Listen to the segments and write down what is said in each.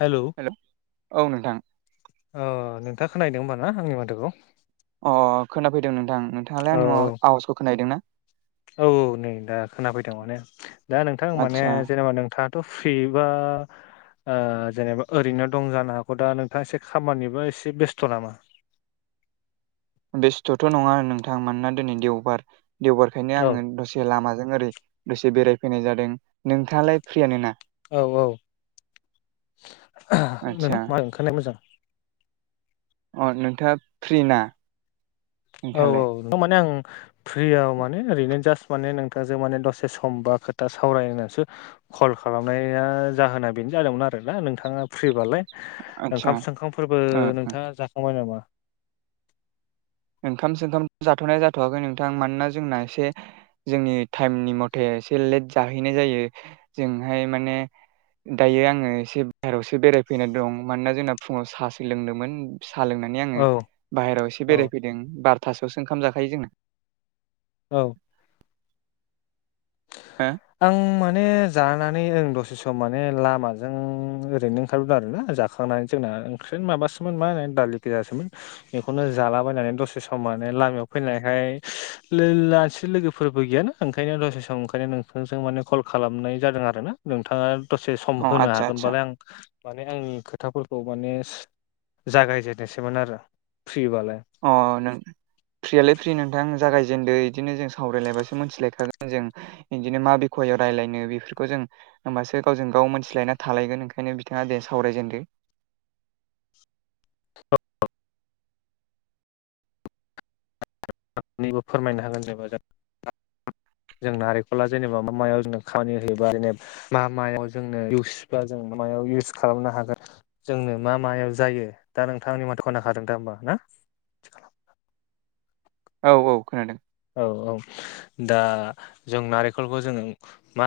हेल' hello औ नोंथां। अ नोंथांङा खोनायदों होनबा ना आंनि माथोखौ? अ खोनाफैदों नोंथां। नोंथांङालाय औ आं माव आवाजखौ खोनाहैदों ना? औ नै दा खोनाफैदों। माने दा नोंथां माने आदसा जेनेबा नोंथां दाथ फ्रिबा जेनेबा ओरैनो दं जानो हागौ दा नोंथाङा एसे खामानिबो एसे बेस्थ' नामा? बेस्थ'थ' नंङा नोंथां। मानोना दिनै देवबार देवबारखायनो औ आंङो दसे दसे लामाजों ओरै दसे बेरायफैनाय जादों। नोंथांङालाय फ्रियनोना? औ औ नों आदसा मा ओंखारनाया मोजां। अ नोंथांङा फ्रि ना? औ औ नोंथाङालाय थारमाने आं फ्रियाव माने ओरैनो जास्ट माने नों थांजों माने दसे सम बा खोथा सावराय होननानैसो कल खालामनाया जाहोना बेनो जादोंमोन आरोना नोंथांङा फ्रिबालाय। आदसा ओंखाम सोमखामफोरबो ओ ओ नोंथांङा जाखांबाय नामा? ओंखाम सोंंखाम जाथ'नाय जाथ'वाखै नोंथां। मानोना जोंना एसे जोंनि टाइमनि मथे एसे लेट जाहैनाय जायो। जोंहाय माने दायो आङो एसे बाहेरावसो बेरायफैनानै दं। मानोना जोंना फुङाव सासो लोंदोंमोन। साह लोंनानै आङो औ बाहहेरायाव एसे औ बेरायफैदों बार'थासोआवसो ओंखाम जाखायो जोंना। औ। हो? आं माने जानानै आं दसे सम माने लामाजों ओरैनो ओंखारबोदों आरोना जाना। खांनानै जोंना ओंख्रिनो माबासोमोन मा होनो दालि गोैजासोमोन। बेखौनो जालाबायनानै दसे सम माने लामायाव फैनायखाय लासि लोगोफोरबो गैयाना। ओंखायनो दसे ओंखायनो नोंथांजों माने कल खालामनाय जादों आरो ना। नोंथांङा दसे सम अ होनो आदसा आदसा हागोनबालाय आं माने आंनि खोथाफोरखौ माने जागायजेननोसैमोन आरो फ्रिबालाय। अ नों फ्रियालाय फ्रि नोंथां जागायजेनदों बिदिनो जों सावरायलायबासो मोनथिलायखागोन जों। बिदिनो मा बिख'याव रायलायनो बेफोरखौ जों होमबासो गावजों गाव मोनथिलायना थालायगोन ओंखायनो बिथांङा दे सावरायजेनदो। सानैबो फोरमायनो हागोन जेनेबा जों। जों नारेंखला जेनेबा मा मायाव जों खामानि होयोबा जेनेबा मा मायाव जोंनो इउस बा जों मायाव इउस खालामनो हागोन। जोंनो मा मायाव जायो दा नोंथां आंनि माथ खोनाखादों दा होमबा ना? औ औ खोनादों। औ ओ दा जों नारेंखलखौ जोंङो मा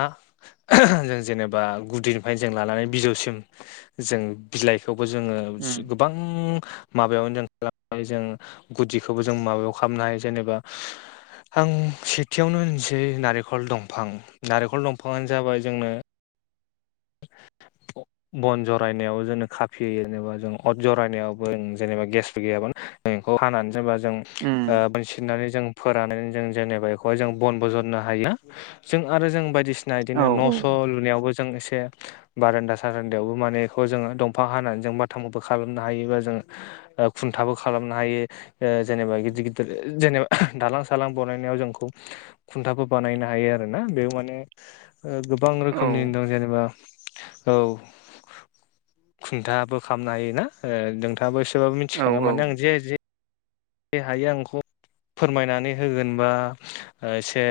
जों जेनेबा गुदिनिफ्रायनो जों लानानै बिजौसिम जों बिलाइखौबो जोंङो उम गोबां माबायावनो जों खालामनानै जों गुदिखौबो जों माबायाव खालामनो हायो जेनेबा आं सेथियावनो होनसै नारेंखल दंफां नारेंखल दंफाङानो जाबाय जोंना [inaudible] बन जरायनायावबो जोंनि खाफि होयो जेनेबा जों अर जरायनायावबो ज जेनेबा गेसफोर गैयाबा मखौ हानानै जेनेबा जों उम मोनसिनानै जों फोरनानै जों जेनेबा बेखौहाय जों बन बजननो हायो जों आरो जों बायदिसिना औ जाना बिदिनो न'स' लुनायावबो जों एसे बारान्दा सारान्दायावबो माने बेखौ जोंङो दंफां हानानै जों बाथामबो खालामनो हायोबा जोंङो ओ खुन्थाबो खालामनो हायो। जेनेबा गिदिर गिदिर जेनेबा दालां सालां बानायनायाव जोंखौ खुन्थाबो बानायनो हायो आरो ना बेयाव ओ माने गोबां औ रोखोमनि दं जेनेबा औ खुन्थाबो खालामनो हायो। नोंथाङाबो एसेबाबो औ मिथिखागोन औ माने आं जे जि हायो आं खौ फोरमायनानै होगोनबा एसे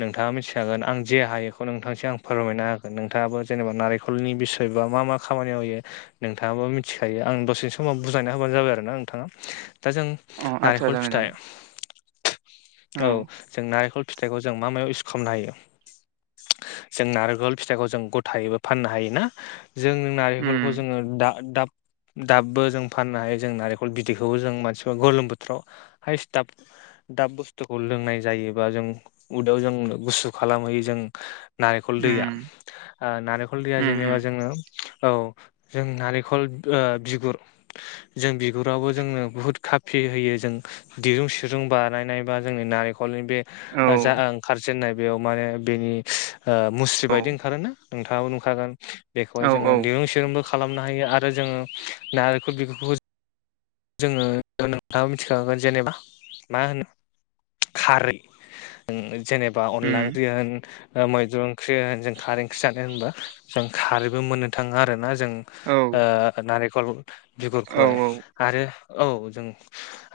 नोंथाङा मिथिखागोन आं जे हायो इखौ नोंथांसो आं फोरमायनो होगोन नोंथाङाबो जेनेबा नारि लनि बिसय बा मा मा खामानियामाव‌ होयो। नोंथाङाबो मिथिखायो आं दसे समाव बुजायनाय होबानो जाबाय आरो ना नोंथाङा। दा जों अ आदसा नारिखल जागोन फिथाइ जागोन औ जों नारेंखल फिथाइखौ जों मा मायाव इऊस खालामनो हायो। जों नारेंखल फिथाइखौ जों गथायैबो फाननो हायोना जों रिखलखौ उम जोङो दाब दाबबो जों फाननो हायो जों नारेंखल बिदैखौबो जों सोरबा गोलोम बोथोराव हाइस दाब दाब बुस्थुखौ लोंनाय जायोबा जों उदैयाव जों गुसु खालामहैयो जों नारिखल दैया उम नारिखल दैया उम जेनेबा उम जोङो औ। जों नारिखल बिगुर जों बिगुरावबो जोंनो बुहुद खाफि होयो जों दिरुं सिरुं बानायनायबा जोंङो‌ जि खलनि बे औ जा ओंखारजेन्नाय बेयाव माने बेनि मुस्रि औ बादि ओंखारोना नोंथांङाबो नुखागोन बेखौहाय औ औ जोंङो दुं जोरोंबो खालामनो हायो आरो जोंङो नारेंखल बिगुर जोंङो नोंथांङाबो मिथिखांगोन जेनेबा मा होनो खारै ओ‌ जेनेबा अनला उम ओंख्रि होन मैद्रु ओंख्रि होन जों खारै ओंख्रि जानो होनबा जों खारैबो मोननो थाङा आरो ना जोंङो औ नारेंखल औ बिगुरखौहाय आरो औ जोंङो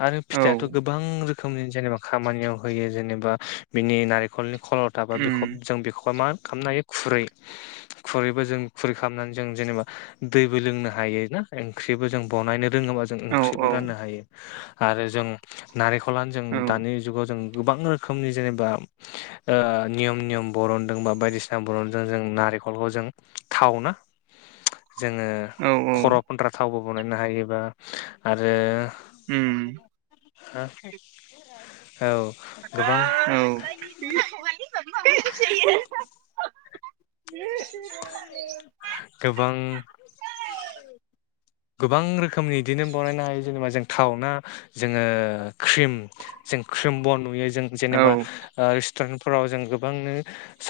आरो औ फिथाइयाथ' गोबां रो रोखोमनि जेनेबा खामानियाव होयो जेनेबा बिनि नारेंखलनि खल'थ दाबा उम बेखब‌ जों बेखौबा मा खालामनो हायो खुरै खुरैबो जों खुरै खालामनानै जों जेनेबा दैबो लोंनो हायो ना ओंख्रिबो जों बनायनो रोङोबा जों औ ओंख्रिबो राननो हायो आरो जों नारिखलानो जों औ दानि जुगाव जों गोबां रोखोमनि जेनेबा नियम नियम बरनदों बा बायदिसिना बरनदों जों नारिखलखौ जों थाव ना जोङो। औ औ खर'वाव फुनग्रा थावबो बनायनो हायोबा आरो उम औ। गोबां औ। [inaudible] [inaudible] गोबां गोबां रोखोमनि इदिनो बनायनो हायो जेनेबा जों थावना जोङो क्रिम जों क्रिम बन नुयो जों जेनेबा ओ रेस्टुरेन्टफोराव जों गोबांनो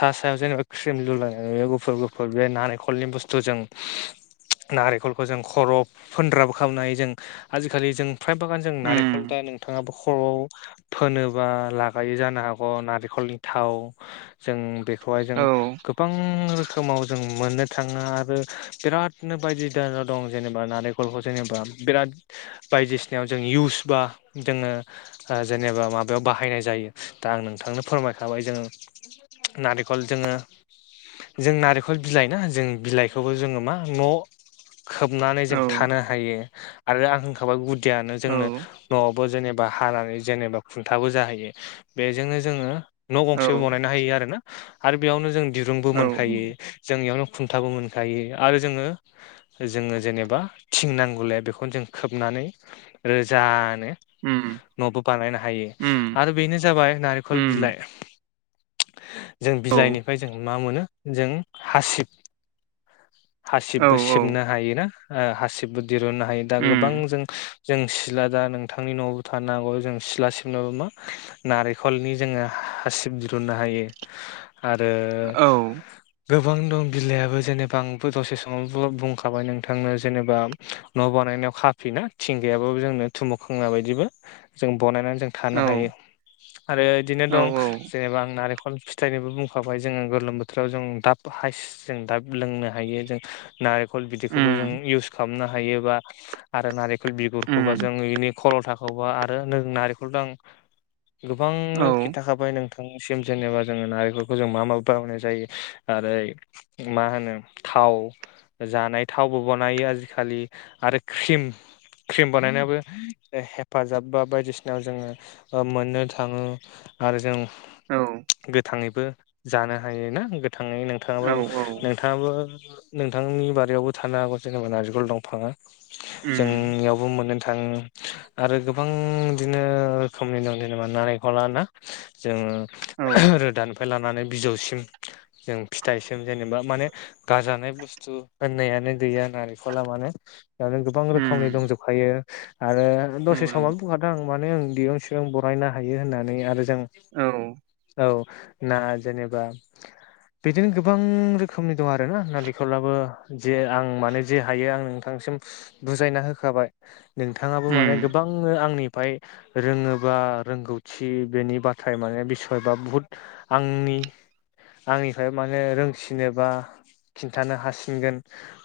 सा सायाव जेनेबा क्रिम लुलायो गुफुर गुफुर बे नारिखलनि बुस्थुजों नारेखलखौ जों खर'वाव फोनग्राबो खालामनो हायो जों आजिखालि जों फ्राय बागान जों उम नारेखल दा नोंथाङाबो खर'आव फोनोबा लागायो जानो हागौ नारेंखलनि थाव जों बेखौहाय जों औ औ गो बां रोखोमाव जों मोननो थाङो आरो बिरादनो बायदि‌ [unintelligible] दं। जेनेबा नारेखलखौ जेनेबा बिराद बायदिसिनायाव जों इउस बा जोङो ओ जेनेबा माबायाव बाहायनाय जायो दा आं नोंथांनो फोरमायखाबाय जों नारेखल जोङो जों नारेखल बिलाइ ना जों बिलाइखौबो जोङो मा न' खोबनानै औ जों थानो हायो आरो आं होनखाबाय गुदियानो औ जोंनो न'वावनो जेनेबा हानानै जेनेबा खुन्थाबो जाहैयो बेजोंनो जोङो न' गंसेबो बनायनो हायो आरोना आरो बेयावनो जों दिरुंबो मोनखायो। जों इनियावनो खुंथाबो मोनखायो आरो जोङो जोङो जेनेबा थिं नांगौलाय बेखौनो जों खोबनानै रोजानो उम न'बो बानायनो हायो उम आरो बेनो जाबाय नारिखल उम बिलाइ जों औ बिलाइनिफ्राय जों मा मोनो जों हासिब औ हासिबबो औ सिबनो हायो ना ओ हासिबबो दरुननो हायो दा उम गोबां जों जों सिला दा नोंथांनि न'वावबो थानो हांगौ जों सिला सिबनोबो मा नारेखलनि जोङो हासिब दिरुननो हायो। आरो औ गोबां दं बिलाइयाबो जेनेबा आंबो दसे समाव [unintelligible] बुं खाबाय नोंथांनो जेनेबा न' बानायनायाव खाफि ना थिं गैयाबो जोंनो थुमु खोंना बायदिबो जों बनायनानै जों थानो हायो आरो इदिनो औ उम औ दं औ जेनेबा आं नारेंखल फि थाइनोबो बुंखाबाय जोङो गोलोम बोथोराव जों दाब हाइस जों दाब लोंनो हायो जों नारे खल बिदिखौबो जों इउस खालामनो हायो बा आरो नारेखल बिगुरखौबा जों इनि खल'थाखोबो आरो नों नारेखलदो आं गोबांनो खिन्थाखा बाय नोंथांनिसिम जेनेबा जोङो नारेखलखौ जों मा माव बावनाय जायो आरो मा होनो थाव जानाय थावबो बनायो आजिखालि आरो क्रिम क्रिम बानायनायावबो ओ हेफाजाब बा बायदिसिनायाव ओ जोङो मोननो थाङो। आरो जों गोथाङैबो जानो हायोना गोथाङै नोंथाङाबो नों थाङाबो नोंथांनि बारियावबो थानो हागौ जेनेबा नारिखल दंफाङा उम जोंनियावबो मोननो थाङो आरो गोबां इदिनो रोखोमनि दं जेनेबा नारेखला ना? जोङो औ उम [inaudible] रोदान खौ लानानै बिजौसिम जों फिथाइसिम जेनेबा माने गारजानाय बुस थु होननायानो गैया नारेखला माने दा बे गोबां रोखोमनि दंजोब खायो आरो दसे नंगौ नंगौ समाव बुंखादो आं माने आं दिरुं सिरुं बरायनो हायो होननानै आरो जों औ औ ना जेनेबा बिदिनो गोबां रोखोमनि दं आरोना नारे खलाबो जे आं माने जे हायो आं नोंथांसिम बुजायना होखाबाय। नोंथाङाबो माने उम गोबांनो आंनिफाय रोङोबा रोंगौथि बेनि बाथ्राया माने बिसय बा बुहुत आंनि आंनिफ्रायबो माने रोंसिनो बा खिन्थानो हासिनगोन।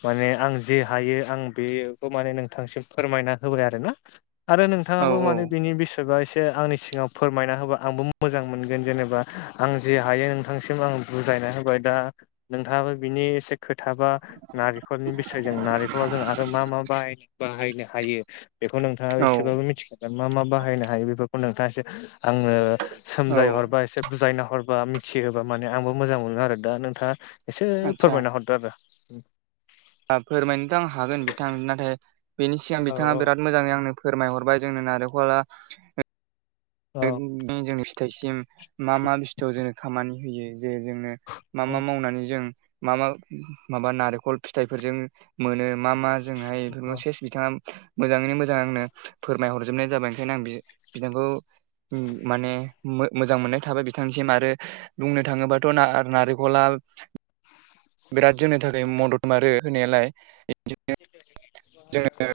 माने आं जे हायो आं बेखौ माने नोंथांसिम फोरमायना होबाय आरोना। आरो औ नोंथाङाबो माने बिनि बिस सोरबा एसे आंनि सिगाङाव फोरमायना होबा आंबो मोजां मोनगोन जेनेबा आं जे हायो नोंथांसिम आं बुजायना होबाय दा नोंथाङाबो बिनि एसे खोथा बा नारिखलनि बिसयजों नारेखलाव जों आरो मा मा बाहाय बाहायनो हायो। बेखौ नोंथाङाबो औ एसेबाबो मिथिखागोन मा मा बाहायनो हायो बेफोरखौ नोंथाङा एसे आंनो सोमजाय औ हरबा एसे बुजायना हरबा मिथिहोबा माने आंबो मोजां मोनो आरो दा नोंथाङा एसे आदसा फोरमायना हरदो आरो फोरमायनोथ आं हागोन बिथां नाथाय बेनि सिगां औ बिथाङा बिराद मोजाङै आंनो फोरमायहरबाय जोंनो नारेंखला [inaudible] औ जोंनि फिथाइसिम मा मा बुस्थुवाव जोंनो खामानि होयो जे जोंनो मा औ मा मावनानै जों मा मा माबा नारेखल फिथाइफोरजों मोनो मा मा जोंहाय औ बेफोरखौ सेस बिथाङा मोजाङैनो मोजां आंनो फोरमायहरजोबनाय जाबाय ओंखायनो आं बि-बिथांखौ ओम माने मोजां मोननाय थाबाय बिथांसिम आरो बुंनो थांङोबाथ' नारेंखला बिराद जोंनो थाखाय मदद मारो होनायालाय जोंङो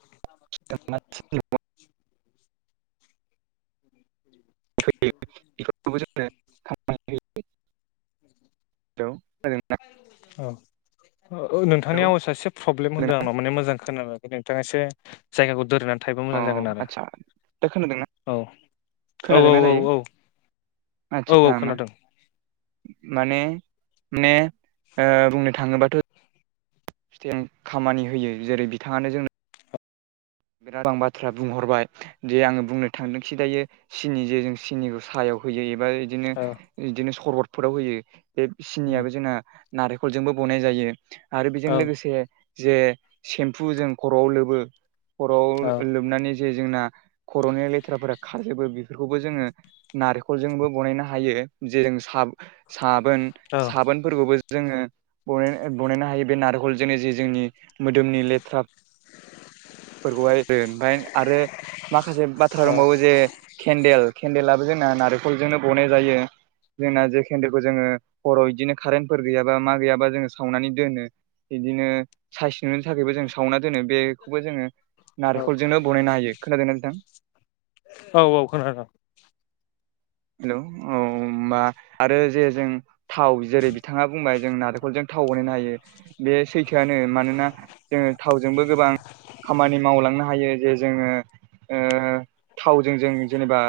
नो [unintelligible] फै बेफोरबो जोंङो [unintelligible] होयो औ नोंथांनि औ आवसआ एसे प्रब्लेम होनदों नामा माने मोजां खोना नोंथांङा एसे जायगाखौ दोरनानै अ आदसा दा खोनादोंना? औ औ औ खोनादोंना औ दायो औ औ औ आदसा खोनादों। माने माने बुंनो थांङोबाथ' फिथथाय खामानि होयो जेरै बिथांङानो जोंनो गोबां बाथ्रा बुंहरबाय दे आंङो बुंनो थांदोंसि दायो सिनि जे जों सिनिखौ साहायाव होयो एबा बिदिनो औ बिदिनो सरबतफोराव होयो बे उम सिनियाबो जोंना नारेखलजोंबो बनाय जायो आरो बिजों औ लोगोसे जे सेम्फु जों खर'आव लोबो खर'आव औ लोबनानै जे जोंना खर'नि लेथ्राफोरा खाजोबो बेफोरखौबो जोंङो नारेखलजोंबो बानायनो हायो जे जों साबोन औ साबोन फोरबो जोंङो बानायनो हायो बे नारेखलजोंनो जे जोंनि मोदोमनि लेथ्रा फोरखौहाय ओमफ्राय आरो माखासे बाथ्रा दंबावो जे केन्देल केन्देलाबो जोंना नारेंखलजोंनो बनाय जायो। जोंना जे केन्देलखौ जोंङो हराव बिदिनो कारेन्टफोर गैयाबा मा गैयाबा जोंङो सावनानै दोनो। बिदिनो साइस नुनो थाखायबो जों सावना दोनो बे खौबो जोंङो नारेंखलजोंनो बानायनो हायो खोनादों ना नोंथां? औ औ खोनादों हेल' औ होनबा आरो जे जों थाव जेरै बिथांङा बुंबाय जों नारेंखलजों थाव बानायनो हायो बे सैथोआनो मानोना जोंङो थावजोंबो गोबां खामानि मावलांनो हायो। जे जोंङो थावजों जों जेनेबा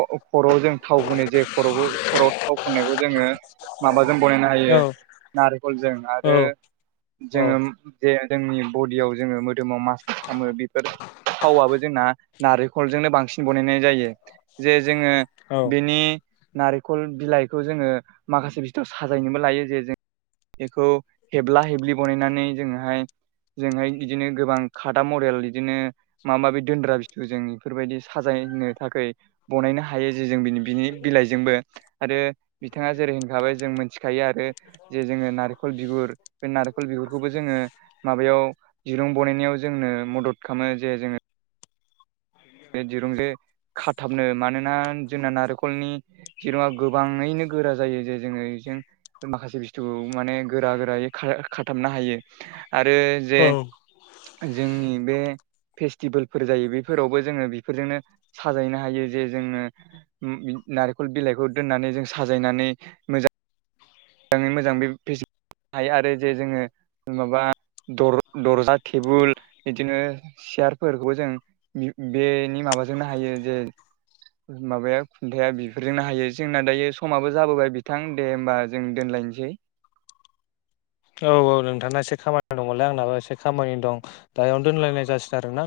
खर'जों थाव फुननो जे खर' खर'आव थाव फुननायखौ जोंङो माबाजों बनायनो औ हायो। नारखलजों औ आरो जोंङो जे जोंनि बडियाव जोंङो मो मोदोमाव मासास खामो बेफोर थावआबो जोंना नारेंखलजोंनो बांसिन बानायनाय जायो। जोंङो औ बिनि नारेंखल बिलाइखौ जोंङो माखासे बिस्थुयाव साजायनोबो लायो जे जों बेखौ हेबब्ला हेब्लि बनायनानै जोंङोहाय जोंहाय इदिनो गोबां खादा मडेल बिदिनो मा माबि दोनद्रा बस्थु जों इफोरबायदि साजायनो थाखाय बनायनो हायो जे जोंनि बिनि बिलाइजोंबो आरो बिथाङा जेरै होनखाबाय जों मिथिखायो आरो जे जोंङो नारेंखल बिगुर बे नारेखल बिगुरखौबो जोंङो माबायाव दिरुं बनायनायाव जोंनो मदद खालामो जे जोंङो बे दिरुंजो खाथाबनो मानोना जोंना नारेंखलनि जेनबा गोबांङैनो गोरा जायो जे जोंङो बेजों माखासे बुस्थुखौ माने गोरा गोरायै खा खाथाबनो हायो आरो जे औ जोंनि बे फेस्टिभेलफोर जायो बेफोरावबो जोंङो बेफोरजोंनो साजायनो हायो जे जोंङो नारेंखल बिलाइखौ दोननानै जों साजायनानै मोजां मोजाङै मोजां बे फेसेबनो हायो आरो जे जोंङो माबा दर दरजा टेबोल बिदिनो सियारफोरखौबो जों बेनि माबाजोंनो हायो जे माबाया खुन्थाया बेफोरजोंनो हायो जोंना दायो समाबो जाबोबाय बिथां दे होमबा जों दोनलायनोसै। औ औ नोंथां एसे खामानि दंमोनलै आंनाबो एसे खामानि दं दायो इयावनो दोनलायनाय जासिगोन आरो ना।